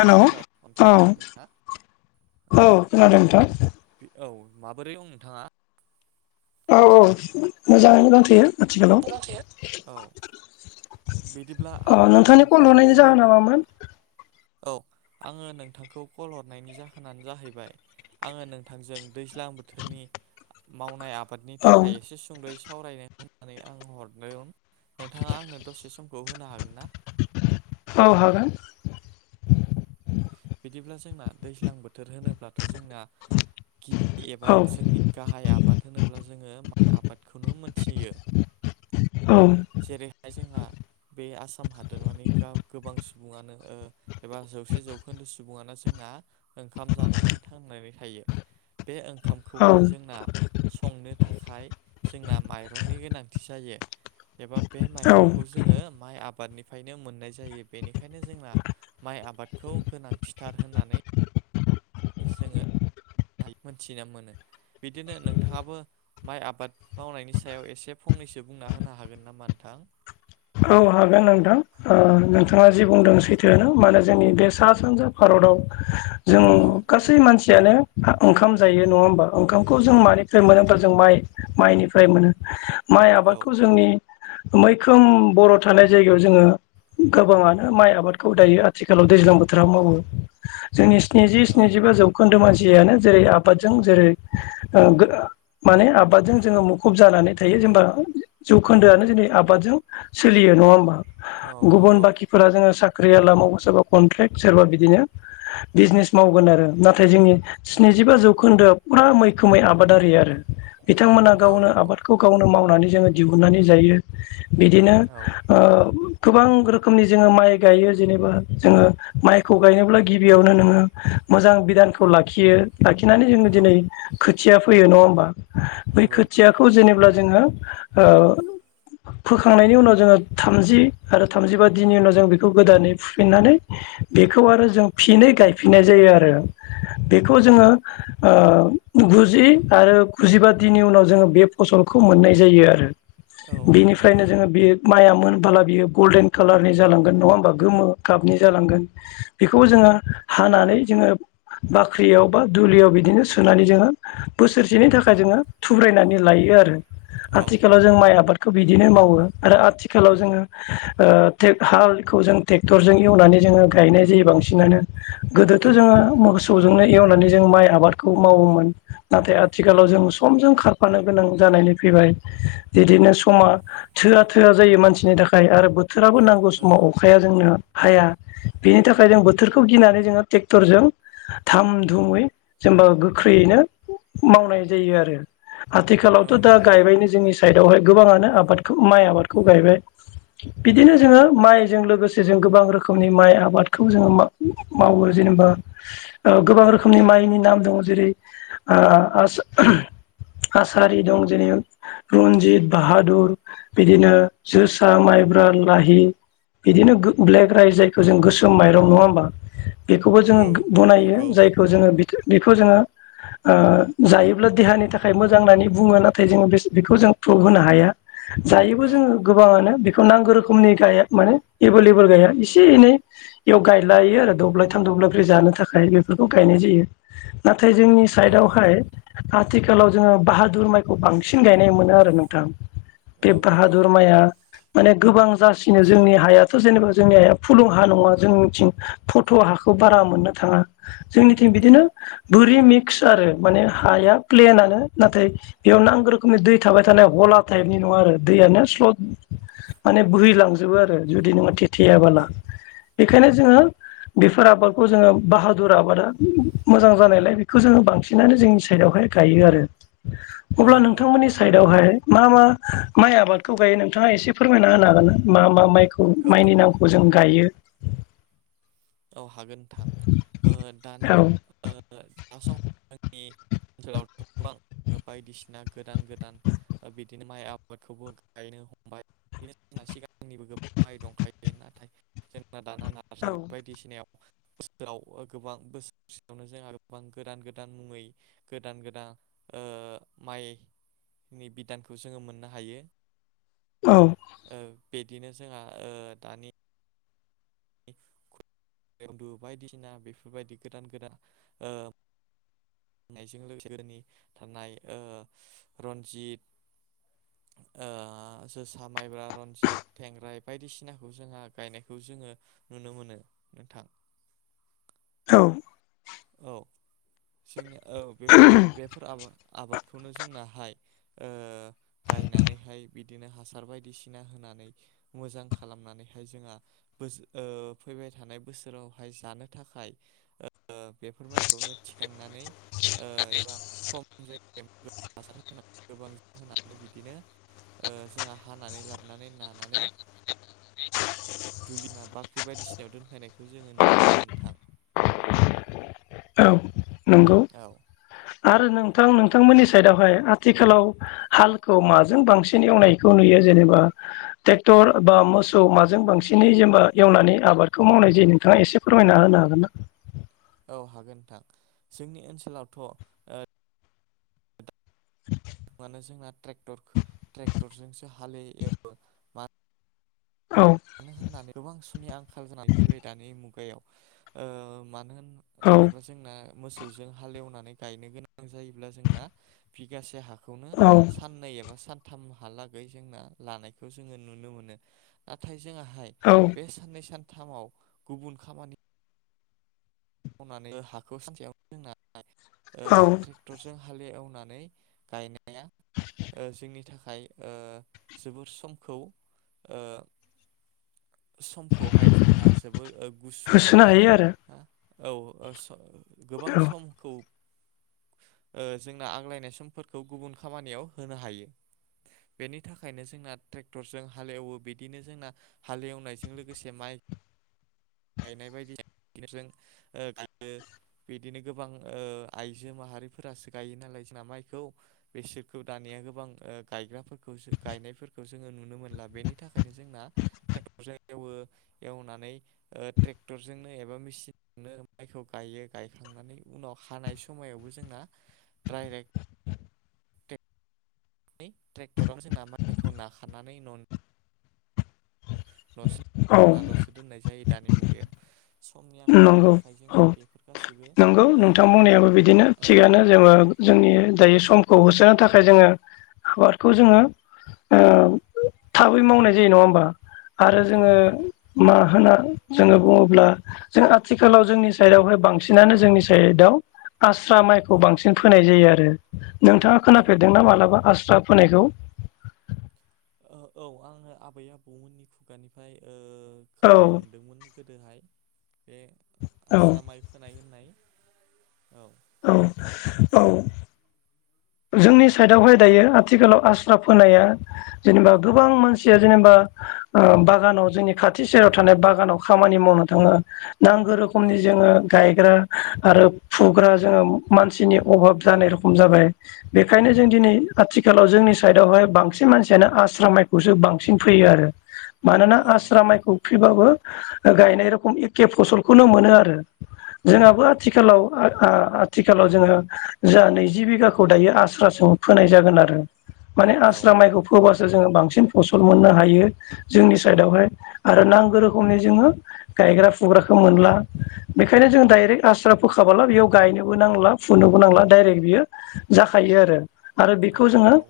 हेल' औ हेलौ नोंथां खोनादोंना? औ औ खोनादों नोंथां। औ माबोरै ओं नोंथाङा? औ औ मोजाङैनो दांथ'यो। [unintelligible] औ बिदिब्ला अ आङो नोंथांनि नोंथांखौ कल हरनायनि दिनैनि जाहोना मामोन औ आङो नोंथांखौ कल हरनायनि जाहोनानो जाहैबाय आङो नोंथांजों दैज्लां बोथोरनि मावनाय आब बादनि औ थाखाय एसे सुंद'यै सावरायनो होननानै आं हरदों नोंथाङा आंनो दसे सम। खौ होनो हागोन ना? औ हागोन। बिदिब्ला जोंना दैज्लां बोथोर होनोब्लाथ' जोंना गि एबा औ जोंनि गाहाय आबाद होनोब्ला जोङो माइ आबादखौनो मोन थियो औ जेरैहाय जोंहा। बे आसाम हादोर माने गा गोबां सुबुङानो ओ एबा जौसे जौ। खोन्दो सुबुङा जोंना ओंखाम जानानै थांनानै थायो बे ओ औ ओंखामखौहाय जोंना संनो था खाय जोंना माइरंनि गोनांथि जायो। एबा बे माइरंखौ औ जोङो माइ आबादनि बफायनो मोननाय जायो बेनिखायनो जोंना माइ आबादखौ। गोनांथिथार होननानै जोङो मोनथिना मोनो। बिदिनो नोंथाङाबो माइ आबाद मावनायनि सायाव एसे फंनैसो बुंना होनो हागोन नामा नोंथां। थां। औ हागोन नोंथां ओ औ नोंथाङा जि बुंदों सै थोआनो माने जोंनि बे सा सानजा भारताव जों औ गासै मानसि। यानो ओंखाम जायो नङा होमबा ओंखामखौ जों मानिफ्राय मोनो होमा जों माइ माइनिफ्राय मोनो। माइ औ आबादखौ जोंनि मैखोम बर' थानाय जायगायाव जोङो। गोबाङानो माइ आबादखौ दायो आथिखालाव दैज्लां बोथोराव मावो जोंनि स्निजि औ सिनिजिब जौखोन्दो मानस सियानो जेरै- आबादजों जेरै- माने आबादजों जोङो मुखुब जानानै थायो। जेनेबा जौखोन्दोआनो जोंनि आबादजों। सोलियो नङा होमबा गुबुन नंगौ बाकिफोरा जोङो सा ख्रिआवला सोरबा कनट्रेक्ट सोरबा बिदिनो बिजनेस मावगोन आरो नाथाय जोंनि स्नि जिबा जौखोन्दो फुरा मैखोमै आबादारि आरो। बिथांमोना औ गावनो नंगौ आबादखौ गावनो मावनानै जोङो दिहुननानै जायो बिदि औ ओ। गोबां रोखोमनि जोङो माइ गायो जेनेबा जोङो माइखौ गायनोब्ला गिबियावनो नोङो। मोजां बिडानखौ लाखियो। लाखिनानै जोङो औ दिनै खोथिया फैयो नङा होमबा बै नंगौ खोथियाखौ जेनेब्ला जोङो ओ फोखांनायनि उनाव जोङो थामजि आरो थामजिबा दिननि उनाव जों बेखौ गोदानै फुफिननानै बेखौ आरो जों फिनै गायफिननाय जायो आरो। बेखौ जोङो ओ गुजि आरो गुजिबा दिनि उनाव जोङो बे फसल खौ मोननाय जायो आरो औ नंगौ बेनिफ्रायनो जोङो बे माइआ मोनबोला बियो गल्डेन कालारनि जालांगोन नङा होमा गोमो गाबनि जालांगोन बेखौ जोङो हानानै जोङो। बाख्रियाव बा दुलियाव बिदिनो सुनानै जोङो बोसोरसेनि थाखाय जोङो थुब्रायनानै लायो आरो। औ आथिखालाव जों माइ आबादखौ बिदिनो मावो। आरो आथिखालाव जोङो ओ टे हालखौ जों ट्रेक्टरजों एवनानै जोङो गायनाय जायो बांसिनानो। गोदोथ' औ जोङो मगस सौजोंनो एवनानै जों माइ आबादखौ मावोमोन नाथाय आथिखालाव जों समजों खारफानो गोनां जा नानैफैबाय बिदिनो समा थोआ-थोआ जायो मानसिनि थाखाय आरो बोथोराबो नांगौ समाव अखाया जोंनो। हाया बेनि थाखाय जों बोथोरखौ गिनानै जोङो टेक्टरजों धाम-धुमै जों बो गोख्रैयैनो मावनाय जायो आरो। औ आथिखालावथ दा नंगौ गायबायनो जोंनि साइडआवहाय गोबाङानो आबादखौ माइ आबादखौ गायबाय। बिदिनो जोङो माइजों लोगोसे जों गोबां रोखोमनि माइ आबादखौ जोङो मा-मावो जेनेबा गोबां रोखोमनि माइनि नाम दङ जेरै आ--आस--आसारि दं जेरै रन्जित, औ औ बाहादुर बिदिनो जोसा, माइब्रा, लाहि बिदिनो गो ब्लेक राइस जायखौ जों गोसोम माइरं नङा होमबा बेखौबो जोङो बनायो नंगौ जायखौ जोङो बेखौ जोङो ओ जायोब्ला देहानि थाखाय मोजां होननानै बुङो नाथाय जोङो बे बेखौ जों प्रुभ होनो हाया जायोबो औ जोङो गोबाङानो बेखौ नांगौ रोखोमनि गाया माने एभेलेबल गाया एसे - एनै बेयाव गायलायो आरो दब्लायथाम द ब्लायब्रै जानो थाखाय बेफोरखौ गायनाय जायो नाथाय जोंनि औ साइडआवहाय नंगौ आथिखालाव जोङो बाहादुर माइखौ बांसिन गायनाय मोनो आरो नोंथां बेे औ नंगौ बाहादुर माइआ माने गोबां जासिनो जोंनि हायाथ जेनेबा जोंनि हाया फुलुं हा नङा जों मिथिं फट हाखौ बारा मोननो थाङा जोंनिथिं औ बिदिनो बोरि मि क्स आरो माने हाया प्लेनानो नाथाय बेयाव नांगौ रोखोमनि दै थाबाय थानाय हला टाइप नङा आरो दैयानो स्लड माने बोहैलांजोबो आरो जुडि नों थेड थेयाबोला बेखायनो जोङो बेफोर आबादखौ जोङो बाहादुर आबादा मोजां जानायलाय बेखौ जोङो बांसिनानो जोंनि साइडआवहाय गायो आरो अब्ला नंगौ नोंथांमोननि नोंथां साइडआवहाय मा मा माइ आबादखौ गायो नोंथाङा एसे फोरमायना होनो हागोन मा मा माइखौ औ माइनि नामखौ जों गायो औ हागोन नोंथांओ दानि औ ओ [unintelligible] ओनसोलावथ गोबां बायदिसिना गोदान - गोदान बिदिनो माइ आबादखौबो गायनो हमबाय बि जोंना सिगांनिबो गोबां माइ दंखायो नाथाय जों जोंना दाना नार्सारि औ बायदिसिनायाव याव गोबां बोसोरसेयावनो जोंहा गोबां गोदान गोदान मुङै गोदान- गोदान ओ उह माइ नि बिदानखौ जोंङो मोननो हायो। औ ओ बिदिनो जोंहा उह दानि [unintelligible] बेवदु बायदिसिना बेफोरबायदि गोदान गोदान ओ नायजों लोगोसे [inaudible] नि थानाय ओ रन्जित ओ जोसा माइब्रा रनजित थेंग्राय बायदिसिनाखौ जोंहा गायनायखौ ज जोङो नुनो मोनो नोंथां। औ औ जोंनि औ बेफोरा-बेफोर आबा आबादखौनो जोंनाहाय ओ गायनानैहाय बिदिनो हासार बायदिसिना होना नानै मोजां खालामनानैहाय जोंहा बोस उह फैबाय थानाय बोसोरावहाय जानो थाखाय ओ बेफोर माइखौनो थिखांनानै ओ एबा खम जायग [unintelligible] हासार होना गोबां जो हानानै बिदिनो ओ जोंहा हानानै लाबोनानै नानानै [unintelligible] दुलिमा बाख्रि बायदिसिनायाव दोनफायनायखौ जोङो नुनो नोंथां। औ नोंगौ औ आरो नोंथां नों थांमोननि साइदआवहाय आथिखालाव हालखौ माजों बांसिन एवनायखौ नुयो जेनेबा टेक्टर बा मोसौ माजों बांसिनै जेनबा एवनानै आबादखौ मावनाय जायो नोंथाङा एसे फोरमायना होन ना हागोन ना? औ हागोन ओनथां जोंनि ओनसोलावथ' उह [unintelligible] मानो जोंना ट्रेक्टरखो ट्रेक्टरजोंसो हालेयो बो मा औ मानो होननानै गोबां सुमनि आंखाल जानानै फैबाय दानि मुगायाव ओ मानो होन औ जेनोबा जोंना मोसौजों हालेवनानै गायनो गोनां जायोब्ला जोंना बिगासे हा खौनो औ साननै एबा सान थाम हालागै जोंना लानायखौ जोङो नुनो मोनो नाथाय जोंङाहाय औ बे साननै सानथामाव गुबुन खामानि मावनानै ओ हाखौ सानसेयावनो दोननानै ओ औ ट्रेक्टरजों हालेव नानै गायनाया ओ जोंनि थाख खाय ओ जोबोर समखौ ओ समखौहाय जोंहा जोबोर ओ गुसुं होसोनो एबा हायो आरो आ औ ओ स गोबां औ समखौ ओ जोंना आग्लायनाय समफोरखौ गुबुन खामानियाव होनो हायो। बेनि थाखायनो जोंना ट्रेक्टरजों हालेवो बिदिनो जोंना हालेवनायजों लोगोसे माइ [inaudible] गायनाय बायदि [unintelligible] फोरजों ओगायो बिदिनो गोबां ओ आइजो माहारिफोरासो गायो नालाय जोंना माइखौ बेसोरखौ दानिया गोबां ओ गायग्राफोर खौसो गायनायफोरखौस जोङो नुनो मोनला बेनि थाखायनो जोंना ट्रेक्टरजों एवो एवनानै ओ ट्रेक्टर टरजोंनो एबा मेचिननो बेखौ गायो गायखांनानै उनाव हानाय स समायावबो जोंना ड्राइरेक्ट टेक नै ट्रेक्टराव जोंना माइखौ नाखानानै न' न'सिम औ [unintelligible] बनाल'सो दोननाय जायो दानि मुगायाव समनि आंखालनि नंगौ थाखाय औ जोंना बेफोर गासैबो नोंगौ ओ नोंथां आबाद बुंनायाबो बिदिनो औ थिगानो जोङो जोंनि दायो समखौ होसोनो थाखाय जोङो आबादखौ जोङो ओ थाबै मावनाय जायो नङा होमबा? आरो औ जोंङो नंगौ मा होनना जोंङो बुंङोब्ला जों आथिखालाव जोंनि साइडआवहाय बांसिनानो जोंनि साइडआव। आस्रा औ माइखौ बांसिन फोनाय जायो आरो। नोंथाङा औ खोनाफेरदोंना मालाबा आस्रा फोनायखौ औ आङो आबै - आबौमोननि खुगानिफ्राय औ खोनानो मोनदोंमोन गोदोहाय बे औ आस्रा माइ फोनाय होननाय। औ। औ -औ। [inaudible] जोंनि साइडआवहाय दायो आथिखालाव आस्रा फोनाया जेनेबा गोबां मानसिया जेनेबा। बागानाव जोंनि खाथि सेराव थानाय बागानाव खामानि मावनो थाङो। नांगौ औ रोखोमनि जोङो गायग्रा आरो फुग्रा। मानसिनि अभाब जानाय रखम जाबाय बेनिखायनो औ जों दिनै आथिखाल आथिखालाव जोंनि साइडआवहाय बांसिन मानसियानो आस्रा माइखौसो बांसिन फैयो आरो। मानोना औ आस्रा नंगौ माइखौ खुबैबाबो। गायनाय रखम एखे फसलखौनो मोनो आरो जोंहाबो आथिखालाव। आथिखालाव जोङो जा नैजि बिगाखौ दायो आस्रासों फोनाय जागोन आरो। माने औ आस्रा माइखौ फोबासो। जोंक्षबांसिन फसल मोननो हायो जोंनि साइडआवहाय आरो नांगौ रोखोमनि जोङो। गायग्रा फुग्राखौ मोनला बेखायनो जों डाइरेक्ट आसार फोखाबोला बेयाव गायनोबो नांला फुनोबो नांला डाइरेक्ट बियो जाखायो आरो। आरो औ बेखौ जोङो नंगौ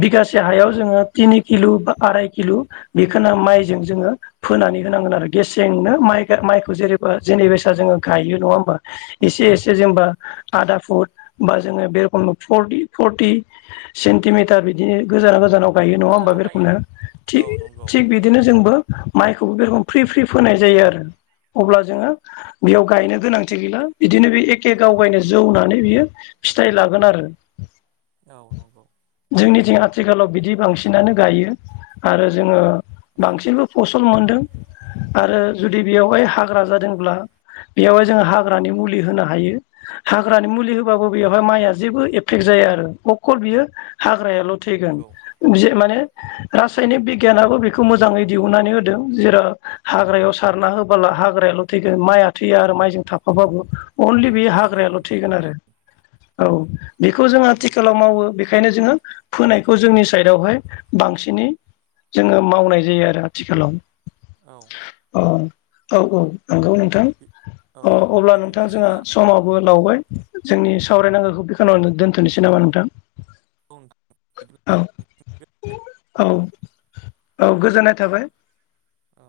बिगासे से हायाव जोङो थिनि किल' बा, आराय किल' बेखौनो माइजों जोङो फोनानै होनांगोन आरोखि। गेसेंनो माइ माइखौ जेरेबा जों बैसा जोङो गायो नङा होमबा एसे। नंगौ जेनबा आदा फुट बा जोङो बे रखम फरटि-फरटि सेन्टिमिटार बि बिदिनो गोजा-गोजानाव गायो नङा होमबा गोजानाव बे गायो रोखोमनो औ नंगौ थि-थिग बिदिनो जोंबो माइखौबो बे रोखोम फ्रि फ्रि फोनाय जायो आरो। अब्ला जोङो बेयाव गायनो गोनांथि गैला बिदिनो बे एक के गाव गावनो जौनानै बियो फिथाइ लागोन आरो। औ नंगौ। जोंनिथिं आथिखालाव बिदि बांसिनानो गायो आरो जोङो औ बांसिनल' फसल मोन आरो जुदि बेवहाय हाग्रा जादोंब्ला बेयावहाय जोंङो हाग्रानि मुलि होनो हायो। हाग्रानि मुलि होबाबो बेवहाय माइआ जेबो एफेक्ट जाया आरो अकल बियो हाग्रायाल' थैगोन। नंगौ जे माने रासायनिक बिगियानाबो बेखौ मोजाङै दिहुननानै दों हाग्रायाव सारना होबाल हाग्राल थैगोन माइआ थैया आरो माइजों थाफाबाबो अल बे औ नंगौ हाग्रायाल' नोंथां थैगोन आरो थारैनो औ बेखौ जों नंगौ आथिखालाव मावो बेखायनो जोङो फोनायखौ जोंनि साइदआवहाय बांसिनै जोङो मावनाय जायो आरो आथिखालाव। औ। अ औ नंगौ नोंथां औ अ अब्ला बिदिनो नोंथाङा जोंहा जोंना समावबो औ लावबाय जोंनि सावरायनांगौखौ बेखिनियावनो दोनथ'नोसै नामा नोंथां। औ बिदि। औ [unintelligible] औ औ गोजोननाय थाबाय। औ।